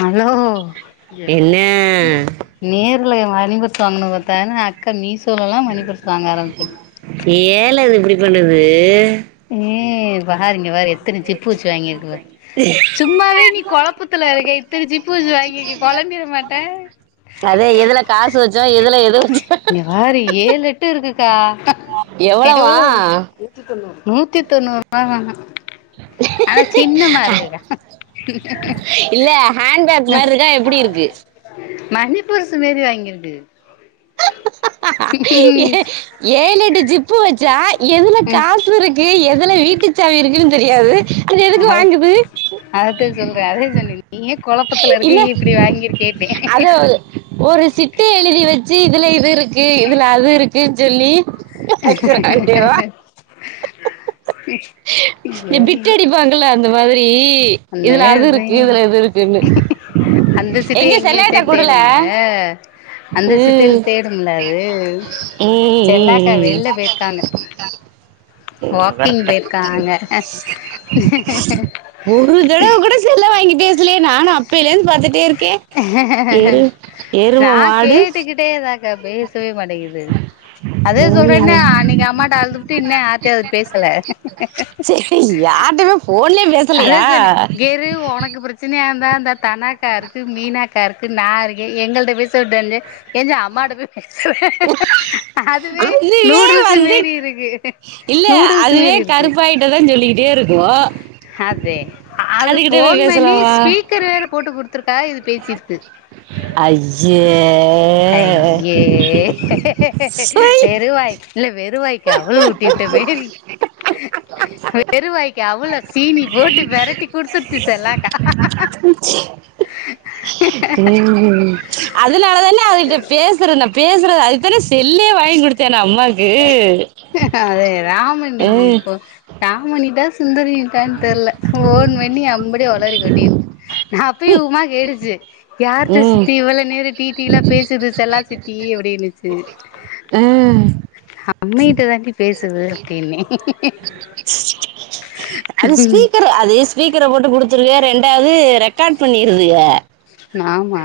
Hello என்ன நேர்ல money purse வாங்குனு பாத்த ஆனா அக்கா மீசோலெல்லா மணிபர்ஸ் வாங்க ஆரம்பிச்சு ஏல இது இப்டி பண்ணுது ஏ பாரு இங்க பாரு எத்துன சிப்பு வச்சி வாங்கிருக்கு பா சும்மாவே நீ கொழப்பத்ல இருக்க இப்ப இந்த சிப்பு வச்சு வாங்கிர்க்கியே கொழம்பிற மாட்ட சர்தே எதுல காசு வச்சோ எதுல எது வச்சோ இங்க பாரு ஏழெட்டு இருக்குக்கா எவ்வளவா எவ்வளவு நூத்தி தொண்ணூறுவாதானா ஆனா சின்னமா இருக்குக்கா இல்ல ஹேண்ட்பேக் மாரி இருக்கா எப்டி இருக்கு மணிப்பர்ஸ் மாரி வாங்கிருக்கு ம் ஏ ஏழெட்டு ஜிப்பு வச்சா எதுல ம் காசுருக் கு எதுல வீட்டு சாவி இருக்குன் தெரியாது அதுக் எதுக்கு அது வாங்குது அதத்தா சொல்ற அதே சொன்னே நீயே கொழப்பத்துல இருக்க இல்ல இ இப்டி வாங்கிருக்கியேன்னு அத ஒரு- ஒரு சிட்ட எழுதி வச்சு இதுல இது இருக்கு இதுல அது இருக்குன் சொல்லி வச்சிருக்காண்டேவா [inaudible] எ ஐயோ நீங்க பிட்டடிப்பாங்கள அந்த மாதிரி அந்த இதுல மேரி அது ஒரு இருக்கு ட்ரைனிங் இதுல இது இருக்குன்னு அந்த எங்க சிட்டய எங்கே செல்லாட்ட வச்சேன் குடுல தேடும்ல அந்த சிட்டைல ம் தேடும்ல அது செல்லாக்கா வெள்ல போயிருக்காங்க [inaudible] ம் வாக்கிங் கரெக்ட் போயிருக்காங்க ஒரு தடவ கூட செல்லு வாங்கி பேசலையே நானு அப்பைலேந்து பாத்துட்டே இருக்கே எரு நா எருமமா கேட்டுக்கிட்டே தாக்கா பேசவே மாட்டேங்குது அதே சொல்றேன்னே அன்னைக்கு அம்மாட்ட அழுதுபுட்டு இன்னு யார்டேயு அது பேசல யாிட்டயுமே ஃபோ அதே சொன்ன இங்கேரு ஒனக்கு பிரச்சனையா இருந்தா இந்த தனா க்கா இருக்கு மீனாக்கா இருக்கு நா இருக்கே எங்கள்ட்ட பேச வுட்டு வந்து எந்த அம்மாட்ட போய் [unintelligible] அதுவே நூடுல்ஸ் மேரி இருக்கு இல்ல நூடுல்ஸ் அதுவே மாரி இருக்கு கருப்பாயிட்டதா சொல்லிக்ட்டே இருக்கு அதே அது அதுகிட்ட போய் ஃபோன் பண்ணி பேசலாமா ஸ்பீக்கர் வேற போட்டு குத்துருக்காக இது பேசிருக்கு அய்யே அய்யே சொய் வெறுவாய் இல்ல வெறுவாய் க்கி அவலு ஊட்டி உட்ட மேரி வெறுவாய்க்கு அவல சீனி போட்டு பெரட்டி குடுத்துடுச்சு செல்லாக்கா [unintelligible] ஹ [inaudible] ம் ஹு அதனால தான அதுகிட்ட பேசுற பேசுறது அதுகுத்தான செல் [unintelligible] வாங்கி குடுத்தேனா அம்மாக்கு அதே ராமனி ம் இப்போ ராமணிட்டா சுந்தரின் டைம் தெர்ல ஃபோன் பண்ணி அம்படியே ஒளரி கொட்டிருக்கு நா அப்பயே உமாக் கேட்டுச்சு யாரிட்ட ம் சித்தி இவ்வளோ நேர டீ தீலா பேசுது செல்லா சித்தி அப்படின்னுச்சு ம் அம்மகிட்ட தாண்டி பேசுது அப்டின்னே அது ம் ஸ்பீக்கர் அது ஸ்பீக்கர போட்டு கு டுத்துருக்க ரெண்டாவது ரெக்கார்ட் பண்ணிருதுக ஆமா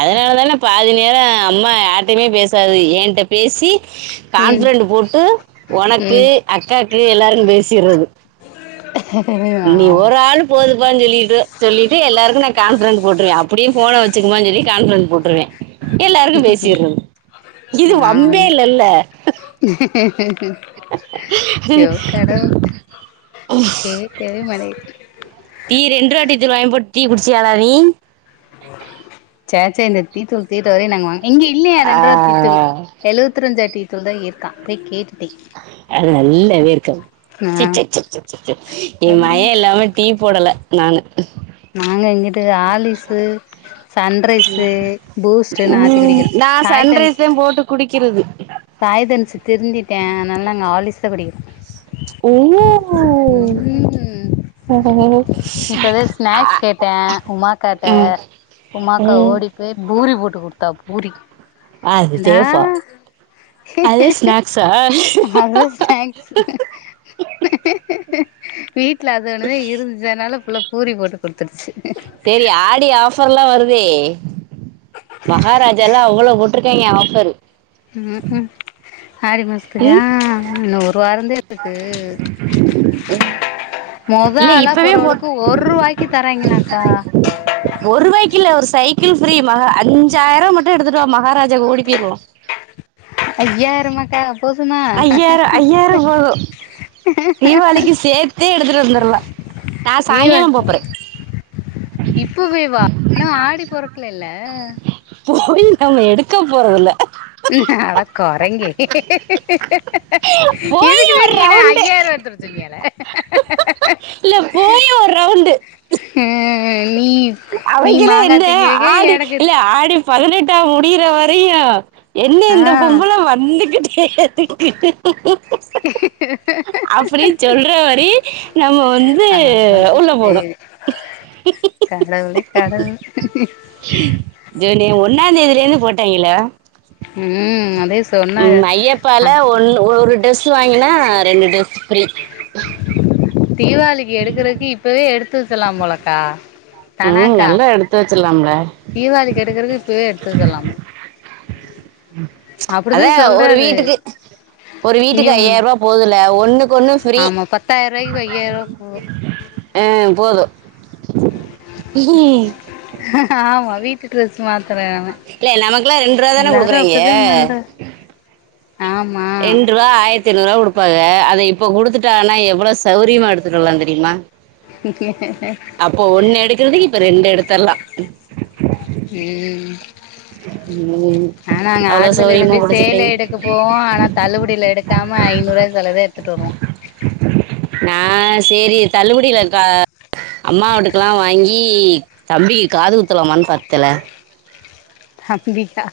அதனாலதான பாதி நேர அம்மா யார்ட்டயுமே பேசாது ஏன்ட்ட பேசி ம் கான்பிரன்ட் போட்டு உனக்கு ம் அக்காக்கு எல்லாருக்கு பேசிறது இனி ஆமா ஒரு ஆள் போதுப்பான்னு சொல்லிட்டு சொல்லிட்டு எல்லாருக்கு நா கான்பிரென்ட் போட்ருவே அப்படி ஃபோனை வச்சுக்கமான்னு சொல்லி கான்பிரன்ட் போட்ருவே எல்லாருக்கு பேசிறது இது வம்பே இல்லல்ல சோ கடவுளே தெவுமலை டீ ரெண்ட்ருவா டீத்துள் வாங்கி போட்டு டீ குடிச்சியாலா நீ சேச்சே இந்த டீத்தூள் தீர வரையு நாங்க வாங்க இங்க இல்லயா ஆ, ரெண்ட்ருவா தீத்தூள் எழுவத்த ரஞ்சா டீ தூள் தான் இருக்கான் போய் கேட்டுட்டே அது நல்லாவே இர்க்காது ஆ ச்சே ச்சே ச்சே ஏன் அதுனா மயன் இல்லாம டீ போடல நானு நாங்க இங்குட்டு ஆர்லிஸு சன்ரைஸு பூஸ்ட்ட்ன்னு ஆத்தி உம், குடிக்கிறோ நான் சாய் தன்ஸ் சன்ரைஸ் தான் போட்டு குடிக்கிறது சாய் தன்ஸ் திருந்திட்டா அதனால நாங்க ஆர்லிஸ்தா குடிக்கிறோ உங்க ம் இப்பதா [inaudible] ஸ்நாக்ஸ் கேட்ட உமாக்காட்ட உமாக்கா ம். ஓடி பெ பூரி போட்டு குடுத்தா பூரி அது லா சேஃபா அது ஸ்நாக்ஸா அதஸ் தேங்க்ஸ் வீட்ல அது ஒன்னுதே இருந் அதனால ஃபுள்ள பூரி போட்டு குடுத்துருச்சு செரி ஆடி ஆஃபர்ல்லா வருதே மகாராஜால்லா அவ்ளோ போட்ருக்காய்ங்க ஆஃபரு ம் க்கு ஆரி பஸ் விட்ருக்கா ம் இன்னு ஒரு வாரந்தே இருக்கு மொத இல்ல ஆளா இப்பவே போட் போறவகளுக்கு ஒரு ரூவாய்க்கு தரா ய்ங்களாக்கா ஒருவாய்க்கில்ல ஒரு சைக்கிள் ஃப்ரீ மகா அஞ்சாயிரம் மட்டு எடுத்துட்டுவா மகாராஜாக்கு ஓடிபோயிருவோ ஐய்யாயிர மாக்க ஐய்யாயிர ஐய்யாயிர போது தீவாளிக்கு சேத்தே எடுத்துட்டு வந்துரல நா சாயங்கால போப்போறே இப்பவே வாஆனா ஆடி பொறக்கலல்ல போய் நம்ம எடுக்க போறதுல ம் அட கொரங்கே போய் இதுக்குதா ஒரு நீ என்ன ரவுண்டு ஐயாயிருவா எடுத்துட்டு வரச்சொன்னியால இல்ல போய் ஒரு ரவுண்டு நீ நீ அவைக்குல்ல மாங்கா என்ன திங்கிறக்கு ஆடு எனக்கு இல்ல ஆடி பதினெட்டா முடியிற வரையு என்னா ஆ இந்த பொம்பல வந்துகிட்டே இருக்கு அப்படின் சொல்ற வரயு நம்ம வந்து அது உள்ள போணு சரி கடவுளே கடவுளே ஜூனு ஒன்னாந்தேதியில இருந்து போட்டாய்ங்கல்ல ம் அதே சொன்னாங்க ம் ஐயப்பால ஒன்னு ஒரு ட்ரரெஸ் வாங்கினா ரெண்டு ட்ரெஸ் ஃப்ரீ தீபாவளிக்கு எடுக்கறக்கு இப்பவே எடுத்து வச்சலாம் போலக்கா ம் தனாக்கா நல்லா எடுத்து வச்சிடலாம்ல தீவாளிக்கு எடுக்கிறதுக்கு இப்பவயே எடுத்து வச்சுல்லாம் ம் அப்படிதா அதா ஒரு சொல்றாரு வீட்டுக்கு ஒரு வீட்டுக்கு இங்கேயும் ஐயாயிரரூவா போதுல ஒண்ணுக்கு ஒண்ணு ஃப்ரீ ஆமா பத்தாயிர ரூபாய்க்கு ஐயாயிர ரூபா [inaudible] ஆ போது [inaudible] ஆமா வீட் டு ட்ரெஸ் மாத்துற அவ இல்ல நமக்கெல்லா ரெண்டு ரூபா தான எல்லாரு அப்டிதா குடுக்குறாய்ங்க பன்ற ஆமா எண்ட்ரூவா ஆயிரத்திஐநூரூவா குடுப்பாக அத இப்ப குடுத்துட்டான்னா எவ்வளோ சௌரியமா எத்துட்டு வரலா தெரியுமா அப்போ ஒண்ணு எடுக்கறதுக்கு இப்ப ரெண்டு எடுத்தர்லா ம் நீ ஆனா நா ஆடுதல்ல எடுப்பே சேல எடுக்க போவோ ஆனால தள்ளுபடியில எடுக்காம ஐநூறுூவா செலவே எடுத்துட்டு வருவோ நா சேரி தள்ளுபடியிலக்கா அம்மா வீட்டுக்கெல்லா வாங்கி தம்பிக்கு காது குத்துலமான் பத்தல அப்பிடிக்கா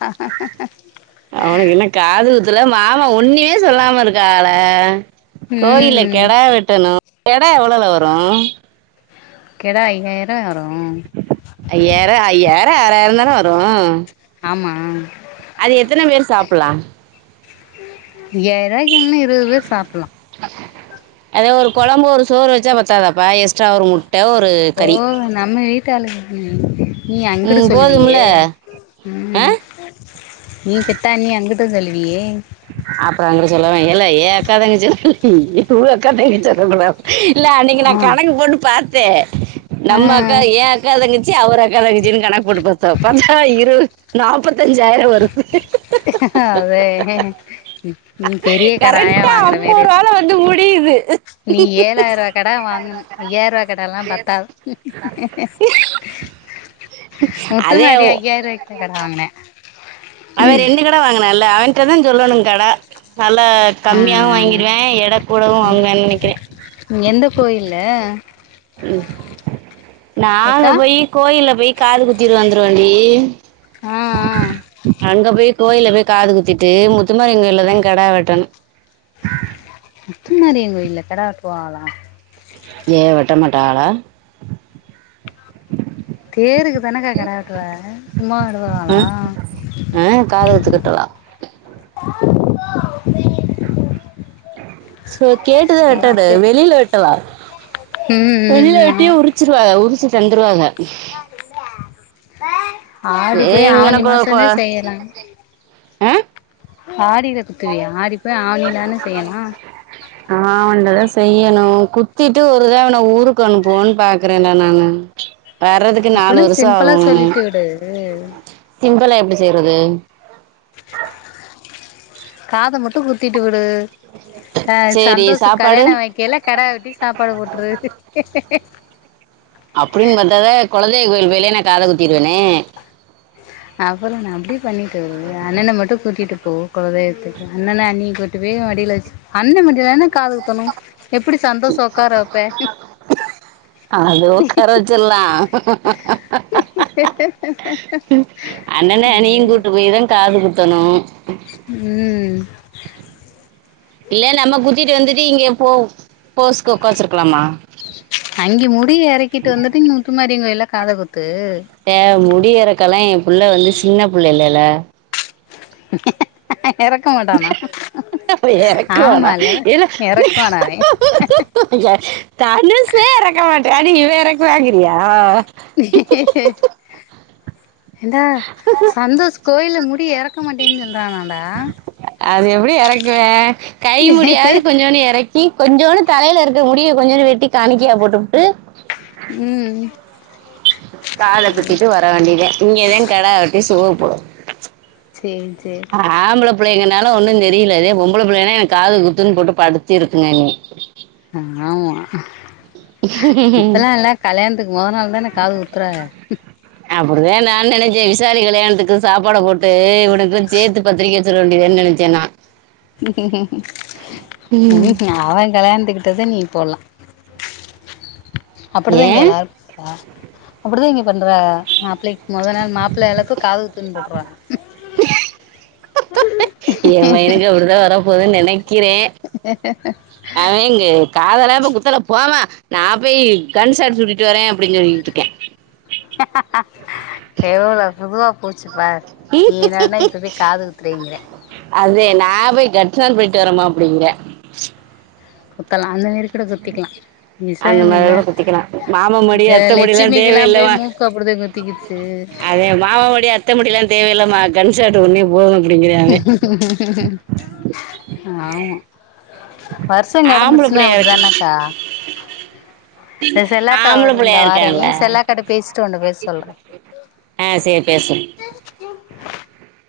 அவனுக்கு இன்னு காதுகுத்தல மாமா ஒண்ணுமே சொல்லாம இருக்காகல கோயில்ல ம் கெடா வெட்டணு கெடா எவ்வளவுல வரு கடா ஐயாயிரூவா வரு ஐயாயிர ஐயாயிர ஆறாயிரந்தான வரு ஆமா அது எத்தன பேர் சாப்பலா ஐய்யாரூபாய்க்கு இருவது பேர் சாப்பில்லா அதா ஒரு கொழம்பு ஒரு சோறு வச்சா பத்தாதாப்பா எக்ஸ்ட்ரா ஒரு முட் ஓ நம்ம வீட்டு ஆளு [unintelligible] நீ அங்கிடு ம் போதும்ல சொல்லுவியே ஆ ம் நீ பெத்தா நீ அங்குட்டு செல்லுவியே அப்பற அங்குட்டு சொல்லுவ ஏல ஏ அக்கா தங்கச்சில நியீ து அக்கா தங்கச்சிலா சொல்ல கூட இல்ல அன்னைக்கு நா ஆ கணக்கு போட்டு பாத்தே ஆ நம்ம அக்கா ஏ அக்கா தங்கச்சி அவரு அக்கா தங்கச்சின்னு கணக்கு போட்டு பாத்தோ பாத்தா இரு நாப்பத்தஞ்சாயிர வருது நி நீ பெரிய கடாயா வாங்குற மாரி டீது நீ ஏழாயிரரூவா கடா வாங்கணு ஐயாயிரரூவா கடால்லா பத்தாது முத்து அதே மாரி ஐயாயிரூவாய்க்கிட்ட கட வாங்கினே அவ ரெண்டு கடா வாங்கனான்ல்ல அவன்ட்டதா சொல்லணு கடா நல்லா ஆ கம்மியாவு வாங்கிடுவே எட கூடவு வாங்கிவான்னு நெனைக்கிறே எந்த கோயில்லு ம் நாங்க அக்கா போய் கோயில்ல போய் காது குத்திட்டு வந்துருவோண்டி ஆ ஆ அங்க போய் கோயில்ல போய் காது குத்திட்டு முத்துமாரி கோய்லங்கதா கடா வெட்டனு முத்து மாரியங் கோயில்ல கடா வெட்டுவாகலா ஏ வெட்ட மாட்டாகளா தேருக்கு தானக்க கடா வெட்டுவாக சும்மா ஆ வருவாகளா ஆ காதுத்து கிட்டதா சோ கேட்டுத சேரி வெட்டடு சேரி வெளில வெட்டதா ம் ம் வெளியில ஆமா வெட்டிய உரி வச்சிருவாக உரிச்சு தந்துருவாங்க ஆரிங்கள ச் ஏய் இங்கன கோ கோ ஆ ஆடியில குத்துவியா ஆடி போய் ஆவணி தான செய்யணு ஆவணிலதா செய்யணு குத்திட்டு ஒருத அவன ஊருக்கு அனுப்புவோன்னு பாக்குறேன்டா நானு வர்றதுக்கு நாலு அப்பன்னா வருஷ சிம்பிளா ஆகு சொல்லிட்டு விடு சிம்பலா எப்டி செய்றது காத மட்டு குத்திட்டு விடு ஆ சேரி சந்தோஷுக் கல்யாண சாப்பாடு வக்கையில கெடா வெட்டி சாப்பாடு போட்டுரு அப்டின்னு பாத்தாதா கொலதெய்வ கோயில்லே நா காத குத்திடுவேனே அப்பற என்ன அப்டியே பண்ணிடு அண்ணன மட்டு கூட்டிட்டு போ கொலதெய்வத்துக்கு அண்ணன அண்ணியு கூட் டிட்டு போய் மடியில வச்சு அண்ட் மடியில தான் காது குத்தணு எப்டி சந்தோஷ உக்கார வப்பே அது உக்கார வச்சிர்லா அண்ணன அண்ணியு கூட்டு போய்தா காது குத்தணு ம் இல்ல நம்ம குத்திட்டு வந்துட்டு இங்க போ போஸ்க்கு உக்காச்சிருக்கலாமா அங்க முடிய எறக்கிட்டு வந்துட்டு இங் முத்து மாரிங் கோயில்லா காத குத்து தே முடி எறக்கெல்லா எ புள்ள வந்து சின்ன புள்ள இல்லல்ல எறக்க மாட்டானா இறக்குவாடா ஆமால்ல எறக்குவானா அவே தனுஷே எறக்க மாட்டா நீ எறக்குவாங்கிறியா உ என்டா சந்தோஷ் கோயில்ல முடி எறக்க மாட்டேன்னு சொல்றானாடா அது எப்டி எறக்குவா கை முடியாது கொஞ்சோன்டு எறக் கி கொஞ்சோன்டு தலையில இருக்கற முடிய கொஞ்சோன்டு வெட்டி காணிக்கையா போட்டுப்புட்டு ம் காத சேரி குத்திட்டு வர வேண்டியதா இங்கதா கடா வெட்டி சோறு போடு சேரி சேரி ஆம்புள புள்ளைங்கனால ஒன்னு தெரியில இதே பொம்பள புள்ளைன்னா எனக் காது குத்துன்னு போட்டு படித்திருக்குங்க என்னைய ஆ ஆமா இப்பல்லா எல்லா கல்யாணத்துக்கு மொத நாள் தான காது குத்துறாங்க அப்டிதா நா நெனைச்சே விசாலி கல்யாணத்துக்கு சாப்பாட போட்டு இவனுக்கு சே்த்து பத்திரிக்க வச்சிட்டு வந்த்ருவ நெனைச்சே நா ம்ஹு அவ கல்யாணத்துக்கிட்டதா நீ போட்லா அப்டிதா இங்க ஏன் எல்லாரு அப்டிதா இங்க பண்றாக மாப்பிள்ளைக் மொதோ நாள் மாப்புள அழைப்பு காதுகுத்துனு போட்றாக ஏ பையனுக்கு அப்டிதா வரப் போதுன்னு நெனைக்கிறே உ அவே எங்க காதல்லா இப்ப குத்தல போமா நா போய் கன்சாட் சுட்டிட்டு வரே அப்டின்னு சொல்லிட்டு இருக்கா எவளோ இதுவா போச்சு பாரு நீ என்னன்னா இப்போ போய் காது குத்துறேங்கிற அதே நா போய் கட்சான் போயிட்டு வரேமா அப்டிங்கா குத்தலா அந்த மேரி கூட குத்திக்கலா அந்த விசன்னு மாதிரி இருந்தா கூட குத்திக்கலாம் மாமா மடி இப்ப அத்தை முடியெல்லா லெட்சுமிக்கு எல்லா தேவையில்லமா போய் மூக்கு அப்டிதா குத்தக்கிச்சு அதே மாமா மடி அத்த மடி எல்லா தேவயில்லம்மா கண்சாட்டு ஒன்னே போது அப்படிங்கிறா அவே ஆமா வருஷம் ஆம்பள கடந்துருச்சுன்னா புள்ளையா இருக்கு அப்டிதானக்கா இந்த செல்லாக்கா ஆம்பள வருது இந்தா புள்ளையா வாறே இருக்கான்ல ஏன் செல்லாக்காட்ட பேசிட்டு உன்ட பேச சொல்றே ஆ சேரி பேசு